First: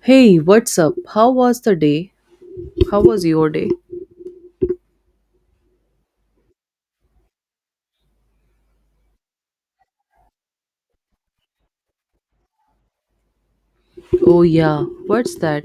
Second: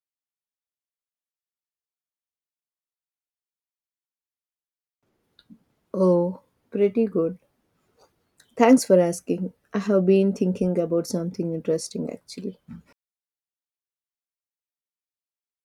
Hey, what's up? How was the day? How was your day? Oh, pretty good. Thanks for asking. I have been thinking about something interesting actually. Oh, yeah, what's that?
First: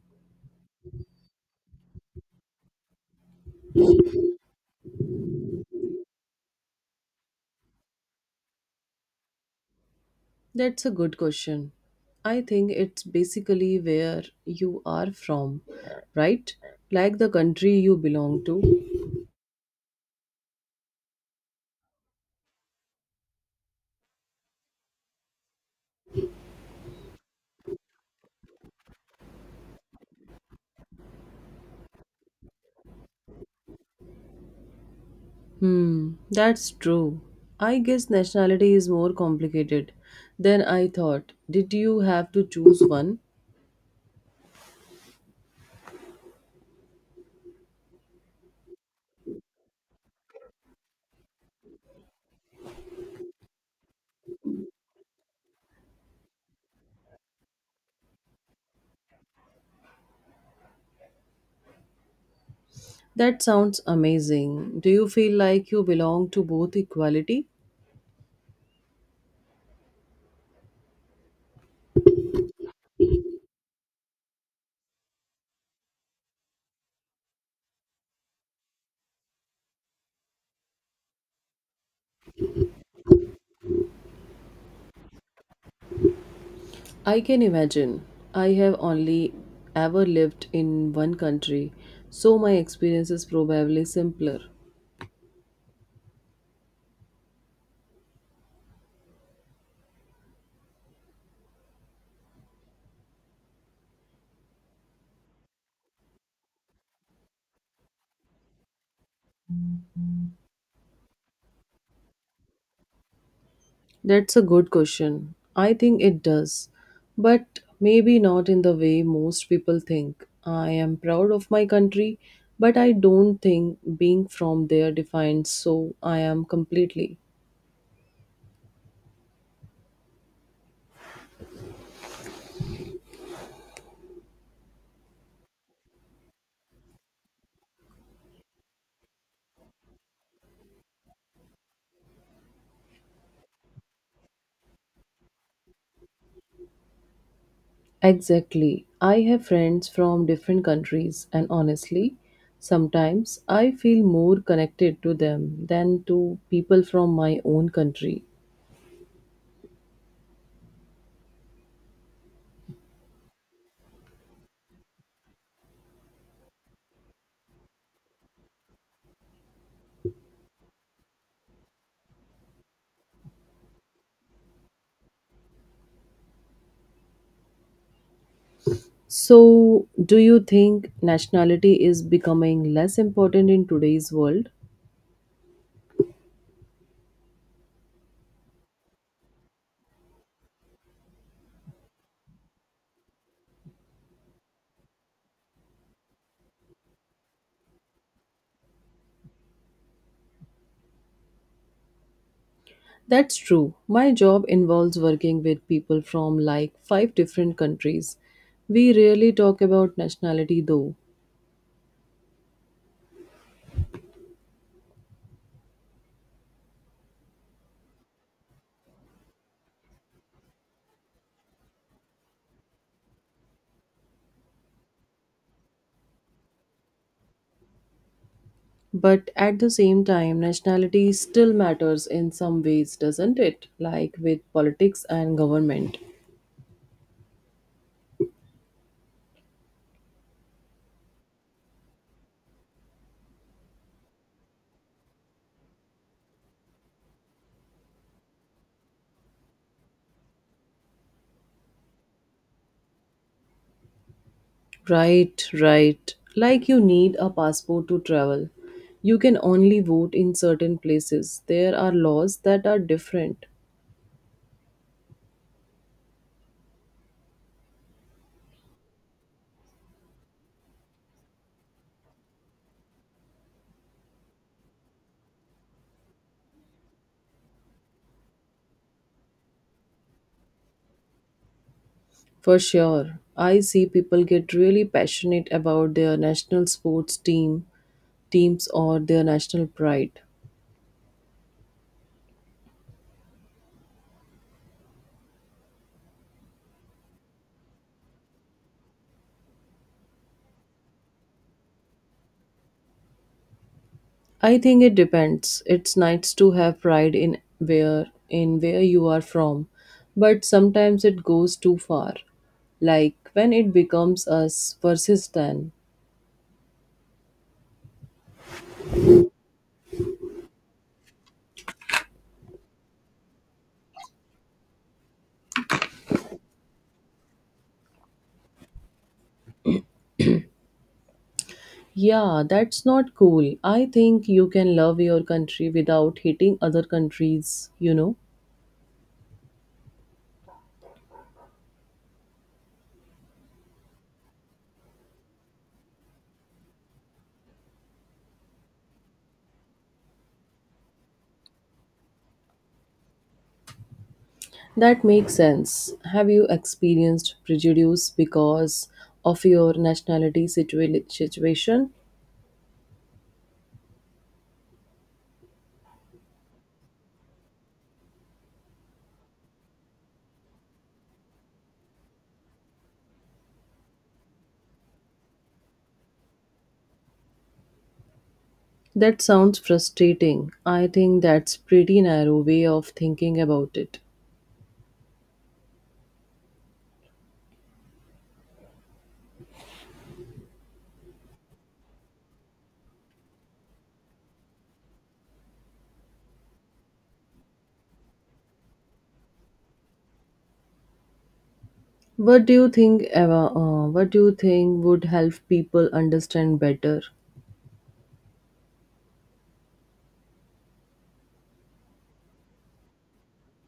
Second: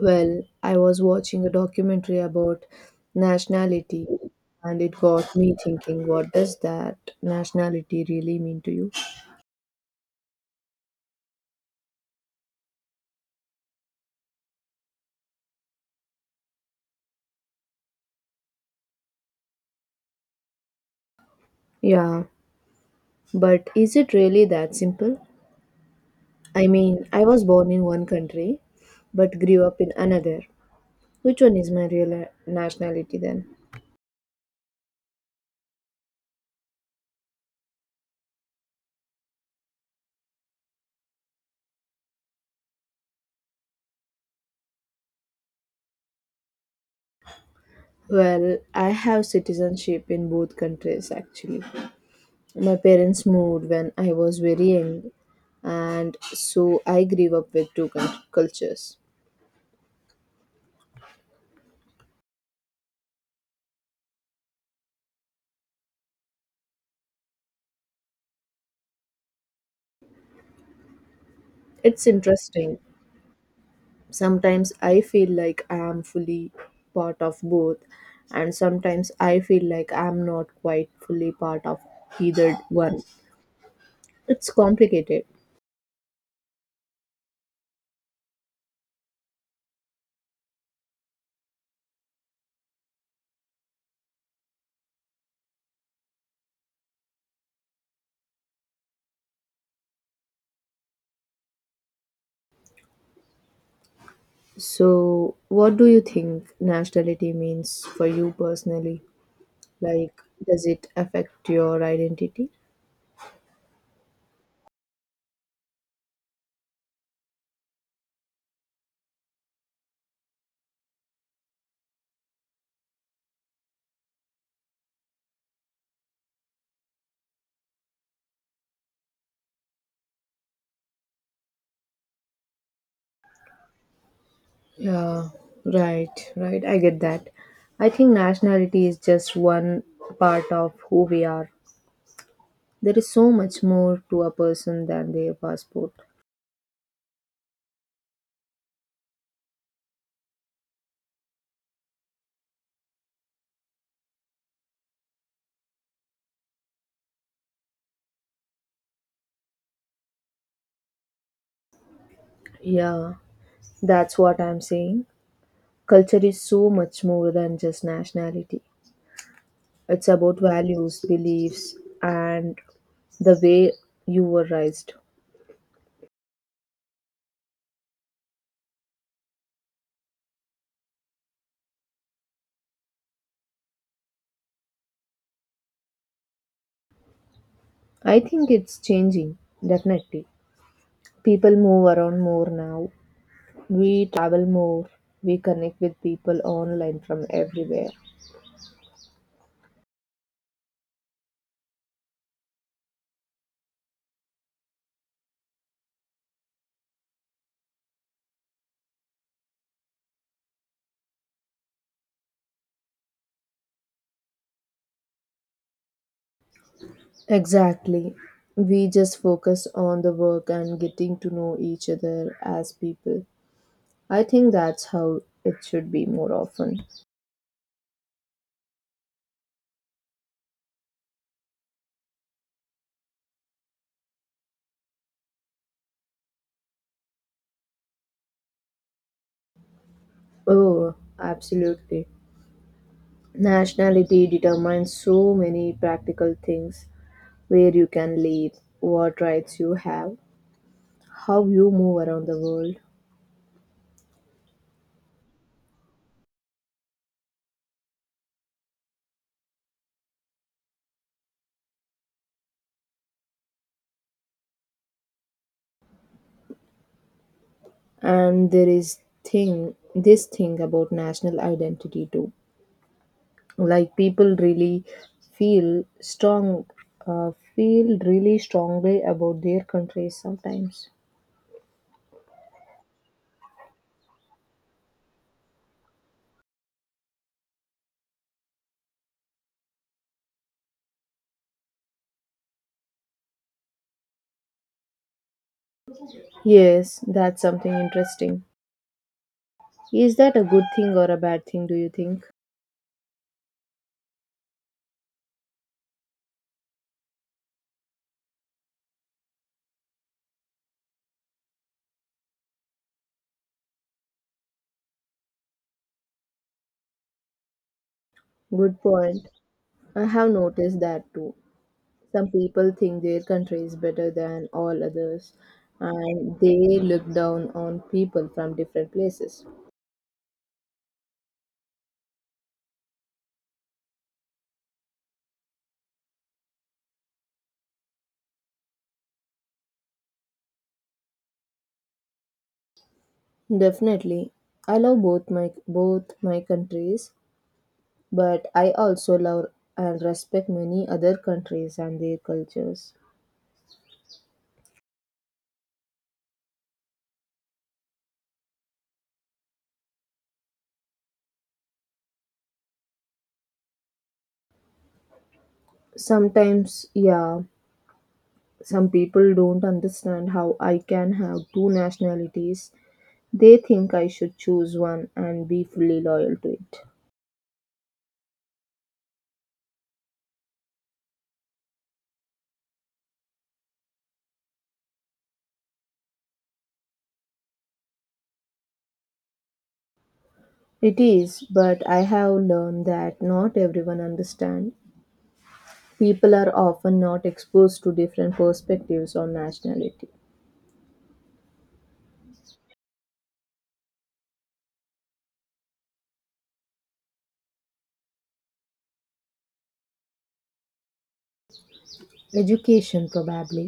Well, I was watching a documentary about nationality and it got me thinking what does that nationality really mean to you? That's a good question. I think it's basically where you are from, right? Like the country you belong to. Yeah, but is it really that simple? I mean, I was born in one country but grew up in another. Which one is my real nationality then? Hmm, that's true. I guess nationality is more complicated than I thought. Did you have to choose one? Well, I have citizenship in both countries actually. My parents moved when I was very young, and so I grew up with two cultures. That sounds amazing. Do you feel like you belong to both equality? It's interesting. Sometimes I feel like I am fully part of both, and sometimes I feel like I am not quite fully part of either one. It's complicated. I can imagine. I have only ever lived in one country, so my experience is probably simpler. So, what do you think nationality means for you personally? Like, does it affect your identity? That's a good question. I think it does, but maybe not in the way most people think. I am proud of my country, but I don't think being from there defines so I am completely. Yeah, right, right. I get that. I think nationality is just one part of who we are. There is so much more to a person than their passport. Exactly. I have friends from different countries, and honestly, sometimes I feel more connected to them than to people from my own country. Yeah, that's what I'm saying. Culture is so much more than just nationality, it's about values, beliefs, and the way you were raised. So, do you think nationality is becoming less important in today's world? I think it's changing, definitely. People move around more now, we travel more, we connect with people online from everywhere. That's true. My job involves working with people from like five different countries. We rarely talk about nationality though. Exactly. We just focus on the work and getting to know each other as people. I think that's how it should be more often. But at the same time, nationality still matters in some ways, doesn't it? Like with politics and government. Oh, absolutely. Nationality determines so many practical things: where you can live, what rights you have, how you move around the world. Right, right. Like you need a passport to travel. You can only vote in certain places. There are laws that are different. And there is thing this thing about national identity too, like people really feel strong feel really strongly about their countries sometimes. For sure. I see people get really passionate about their national sports team, teams or their national pride. Yes, that's something interesting. Is that a good thing or a bad thing do you think? I think it depends. It's nice to have pride in where you are from, but sometimes it goes too far. Like when it becomes us versus them. Good point, I have noticed that too. Some people think their country is better than all others and they look down on people from different places. Yeah, that's not cool. I think you can love your country without hating other countries, you know. Definitely. I love both my countries, but I also love and respect many other countries and their cultures. That makes sense. Have you experienced prejudice because of your situation? Sometimes, yeah, some people don't understand how I can have two nationalities. They think I should choose one and be fully loyal to it. That sounds frustrating. I think that's pretty narrow way of thinking about it. It is, but I have learned that not everyone understands. People are often not exposed to different perspectives on nationality. What do you think Eva, what do you think would help people understand better? Education, probably.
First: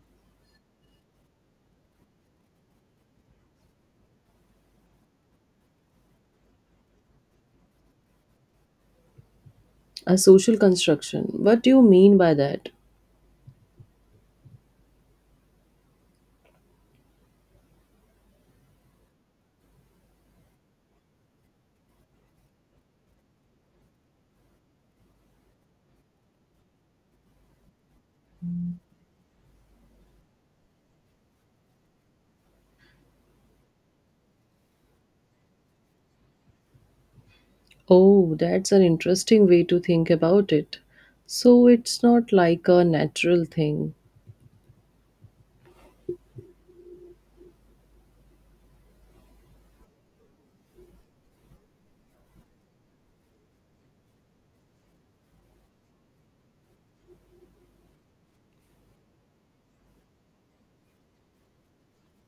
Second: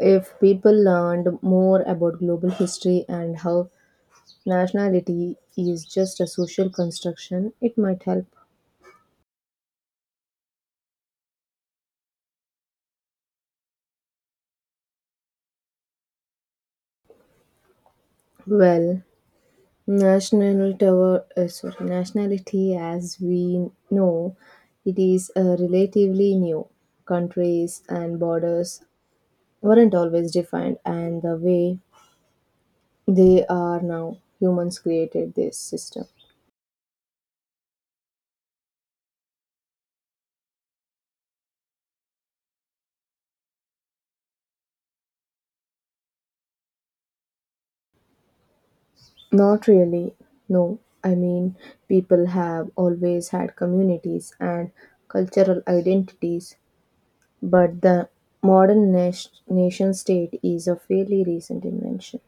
If people learned more about global history and how nationality is just a social construction, it might help. A social construction. What do you mean by that? Well, nationality as we know, it is relatively new. Countries and borders weren't always defined, and the way they are now, humans created this system. Oh, that's an interesting way to think about it. So it's not like a natural thing. Not really. No, I mean, people have always had communities and cultural identities, but the modern nation state is a fairly recent invention.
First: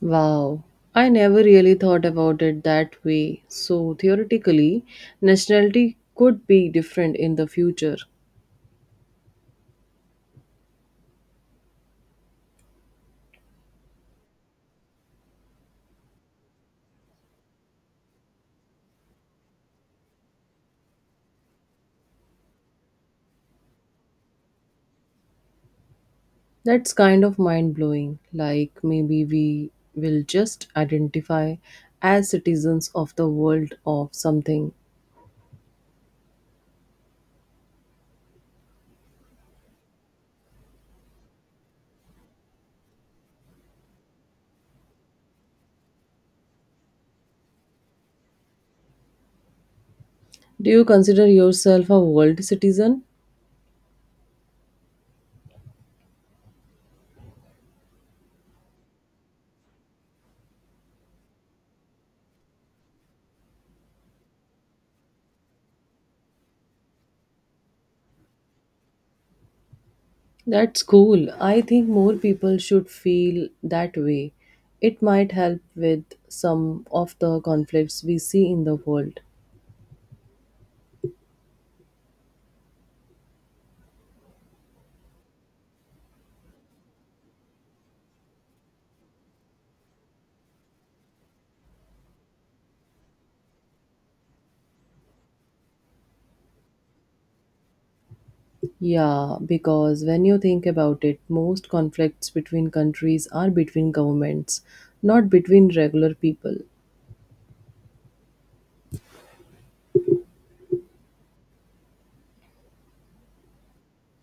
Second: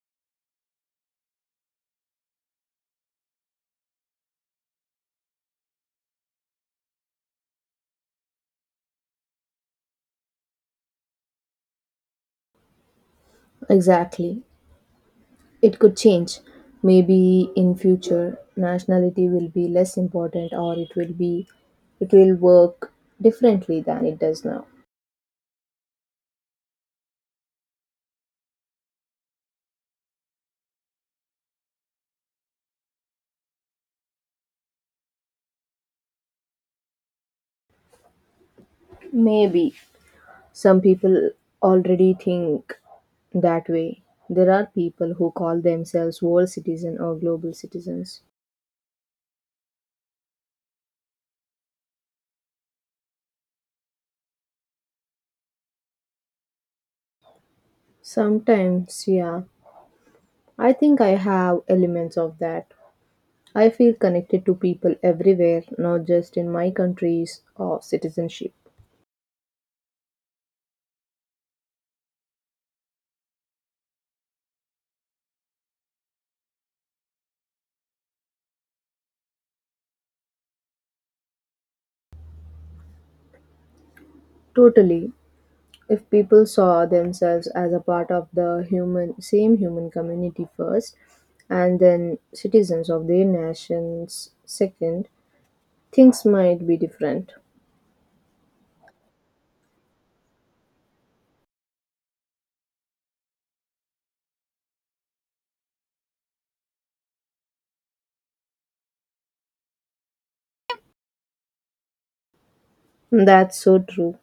Wow. I never really thought about it that way. So theoretically, nationality could be different in the future. Exactly. It could change. Maybe in future nationality will be less important, or it will work differently than it does now. That's kind of mind blowing. Like, maybe we will just identify as citizens of the world of something. Maybe some people already think that way. There are people who call themselves world citizen or global citizens. Do you consider yourself a world citizen? Sometimes, yeah, I think I have elements of that. I feel connected to people everywhere, not just in my countries or citizenship. That's cool. I think more people should feel that way. It might help with some of the conflicts we see in the world. Totally. If people saw themselves as a part of the human same human community first and then citizens of their nations second, things might be different. Yeah, because when you think about it, most conflicts between countries are between governments, not between regular people. That's so true.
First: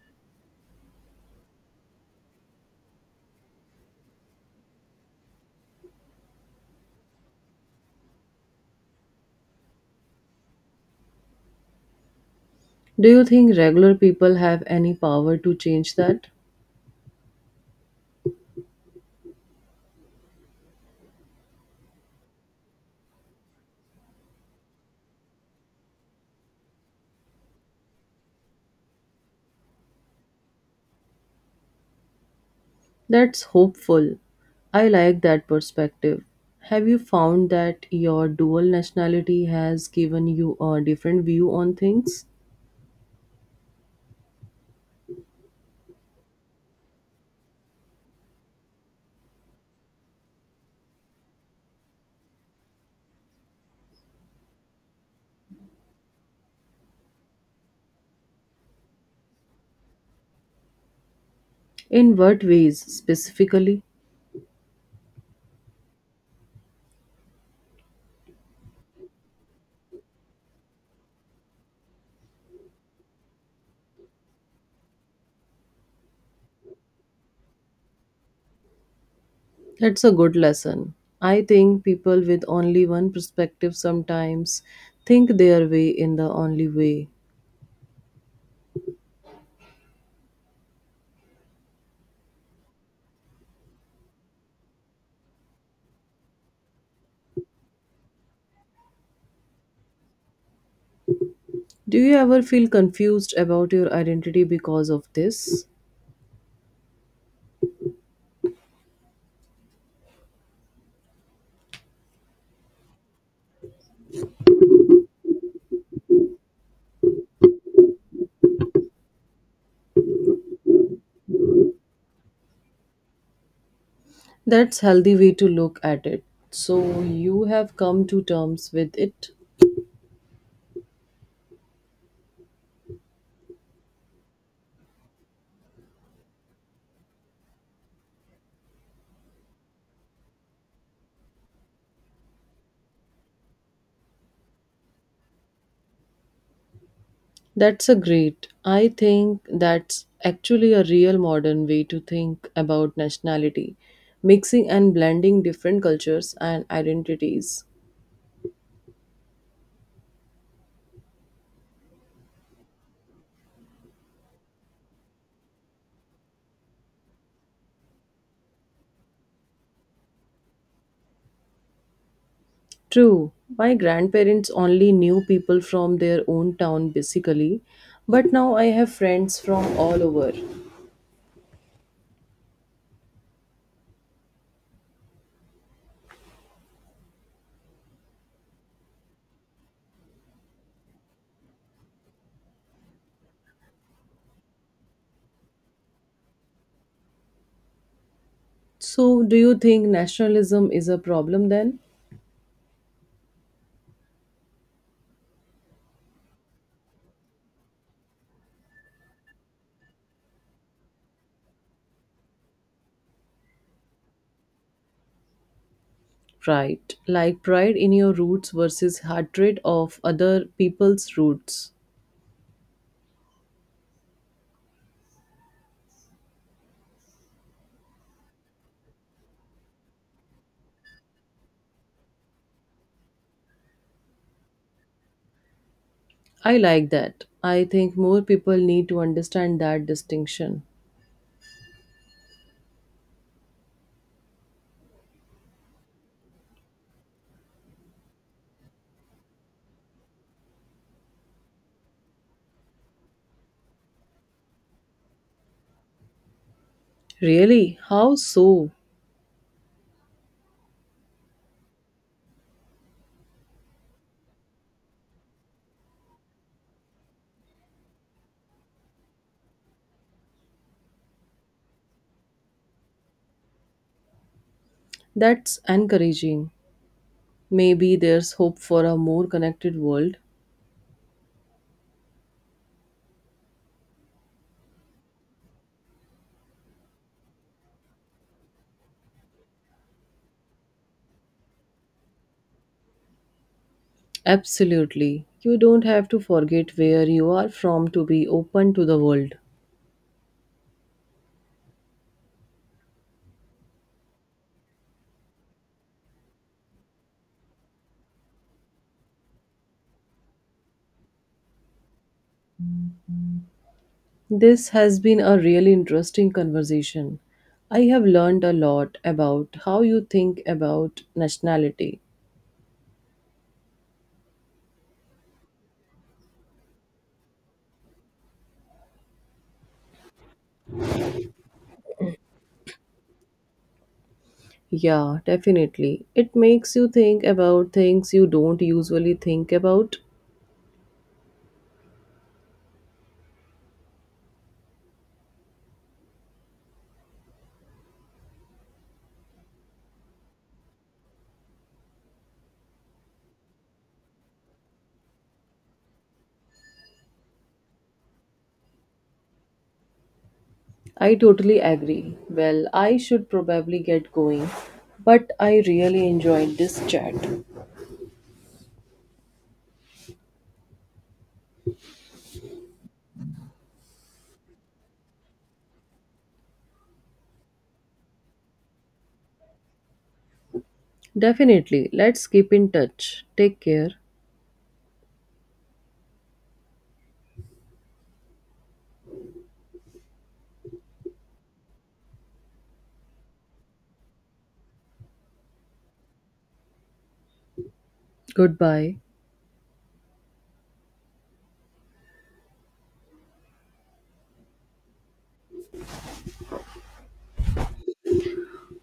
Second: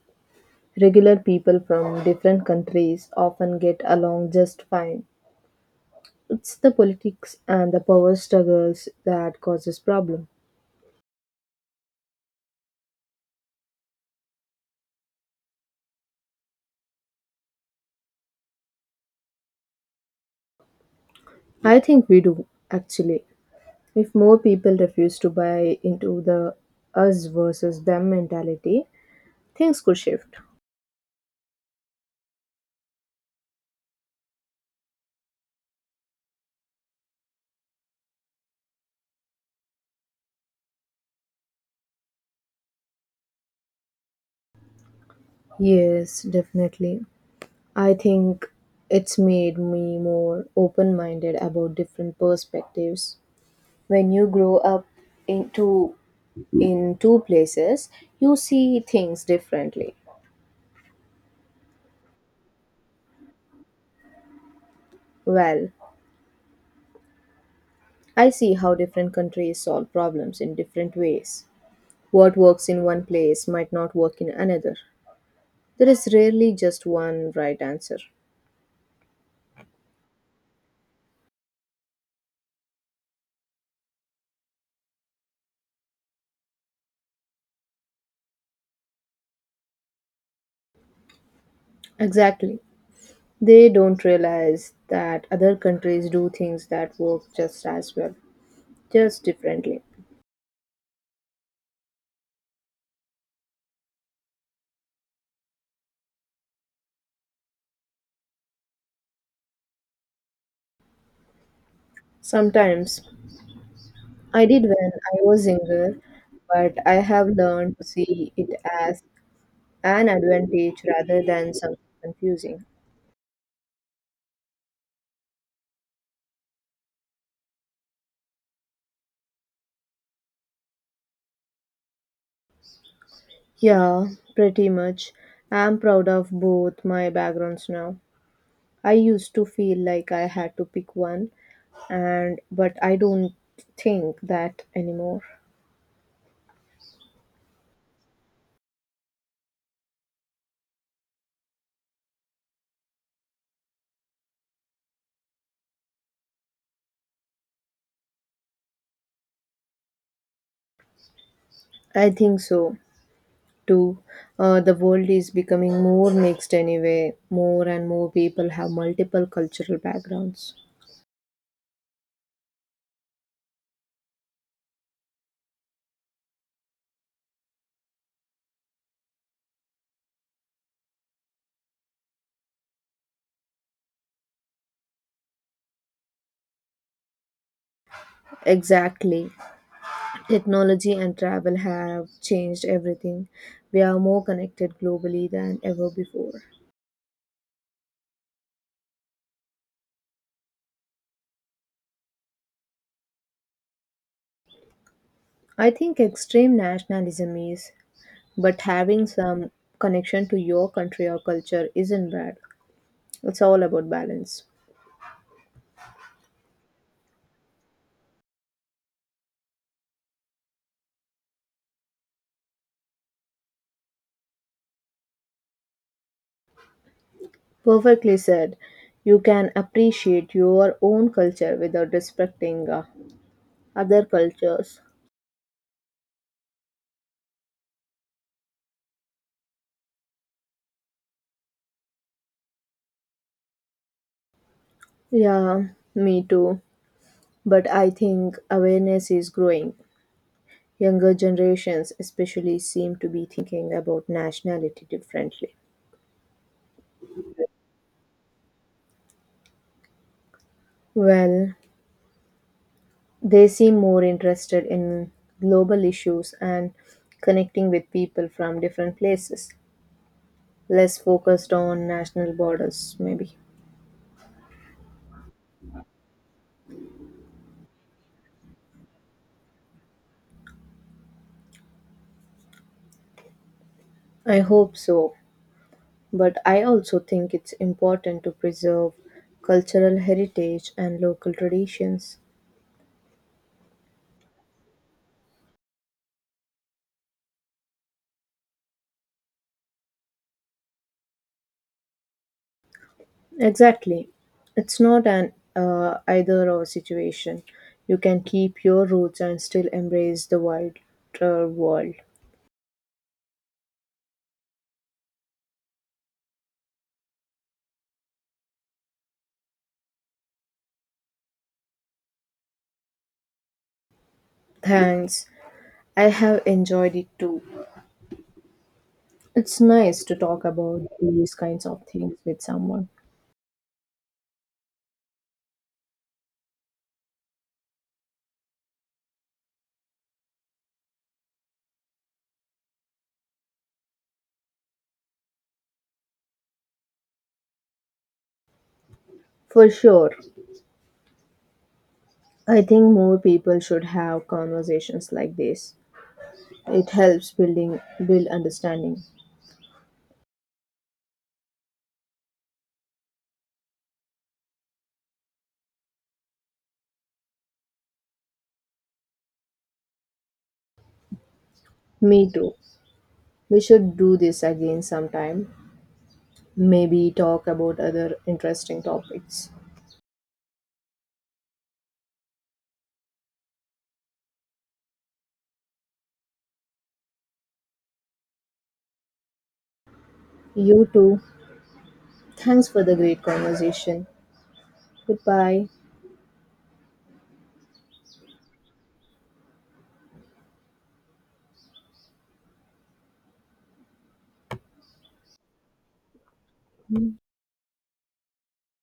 Regular people from different countries often get along just fine. It's the politics and the power struggles that causes problem. Do you think regular people have any power to change that? I think we do actually. If more people refuse to buy into the us versus them mentality, things could shift. That's hopeful. I like that perspective. Have you found that your dual nationality has given you a different view on things? Yes, definitely. I think it's made me more open minded about different perspectives. When you grow up into in two places, you see things differently. In what ways specifically? Well, I see how different countries solve problems in different ways. What works in one place might not work in another. There is rarely just one right answer. That's a good lesson. I think people with only one perspective sometimes think their way in the only way. Exactly. They don't realize that other countries do things that work just as well, just differently. Do you ever feel confused about your identity because of this? Sometimes I did when I was younger, but I have learned to see it as an advantage rather than something confusing. That's healthy way to look at it. So you have come to terms with it. Yeah, pretty much. I'm proud of both my backgrounds now. I used to feel like I had to pick one, and but I don't think that anymore. That's a great. I think that's actually a real modern way to think about nationality, mixing and blending different cultures and identities. I think so too. The world is becoming more mixed anyway. More and more people have multiple cultural backgrounds. True, my grandparents only knew people from their own town basically, but now I have friends from all over. Exactly. Technology and travel have changed everything. We are more connected globally than ever before. So do you think nationalism is a problem then? I think extreme nationalism is, but having some connection to your country or culture isn't bad. It's all about balance. Right, like pride in your roots versus hatred of other people's roots. Perfectly said. You can appreciate your own culture without respecting other cultures. I like that. I think more people need to understand that distinction. Yeah, me too. But I think awareness is growing. Younger generations, especially, seem to be thinking about nationality differently. Really? How so? Well, they seem more interested in global issues and connecting with people from different places, less focused on national borders, maybe. That's encouraging. Maybe there's hope for a more connected world. I hope so, but I also think it's important to preserve cultural heritage and local traditions. Absolutely. You don't have to forget where you are from to be open to the world. Exactly. It's not an either or situation. You can keep your roots and still embrace the wider world. This has been a really interesting conversation. I have learned a lot about how you think about nationality. Thanks. I have enjoyed it too. It's nice to talk about these kinds of things with someone. Yeah, definitely. It makes you think about things you don't usually think about. For sure. I think more people should have conversations like this. It helps build understanding. I totally agree. Well, I should probably get going, but I really enjoyed this chat. Me too. We should do this again sometime. Maybe talk about other interesting topics. Definitely. Let's keep in touch. Take care. You too. Thanks for the great conversation. Goodbye. Goodbye.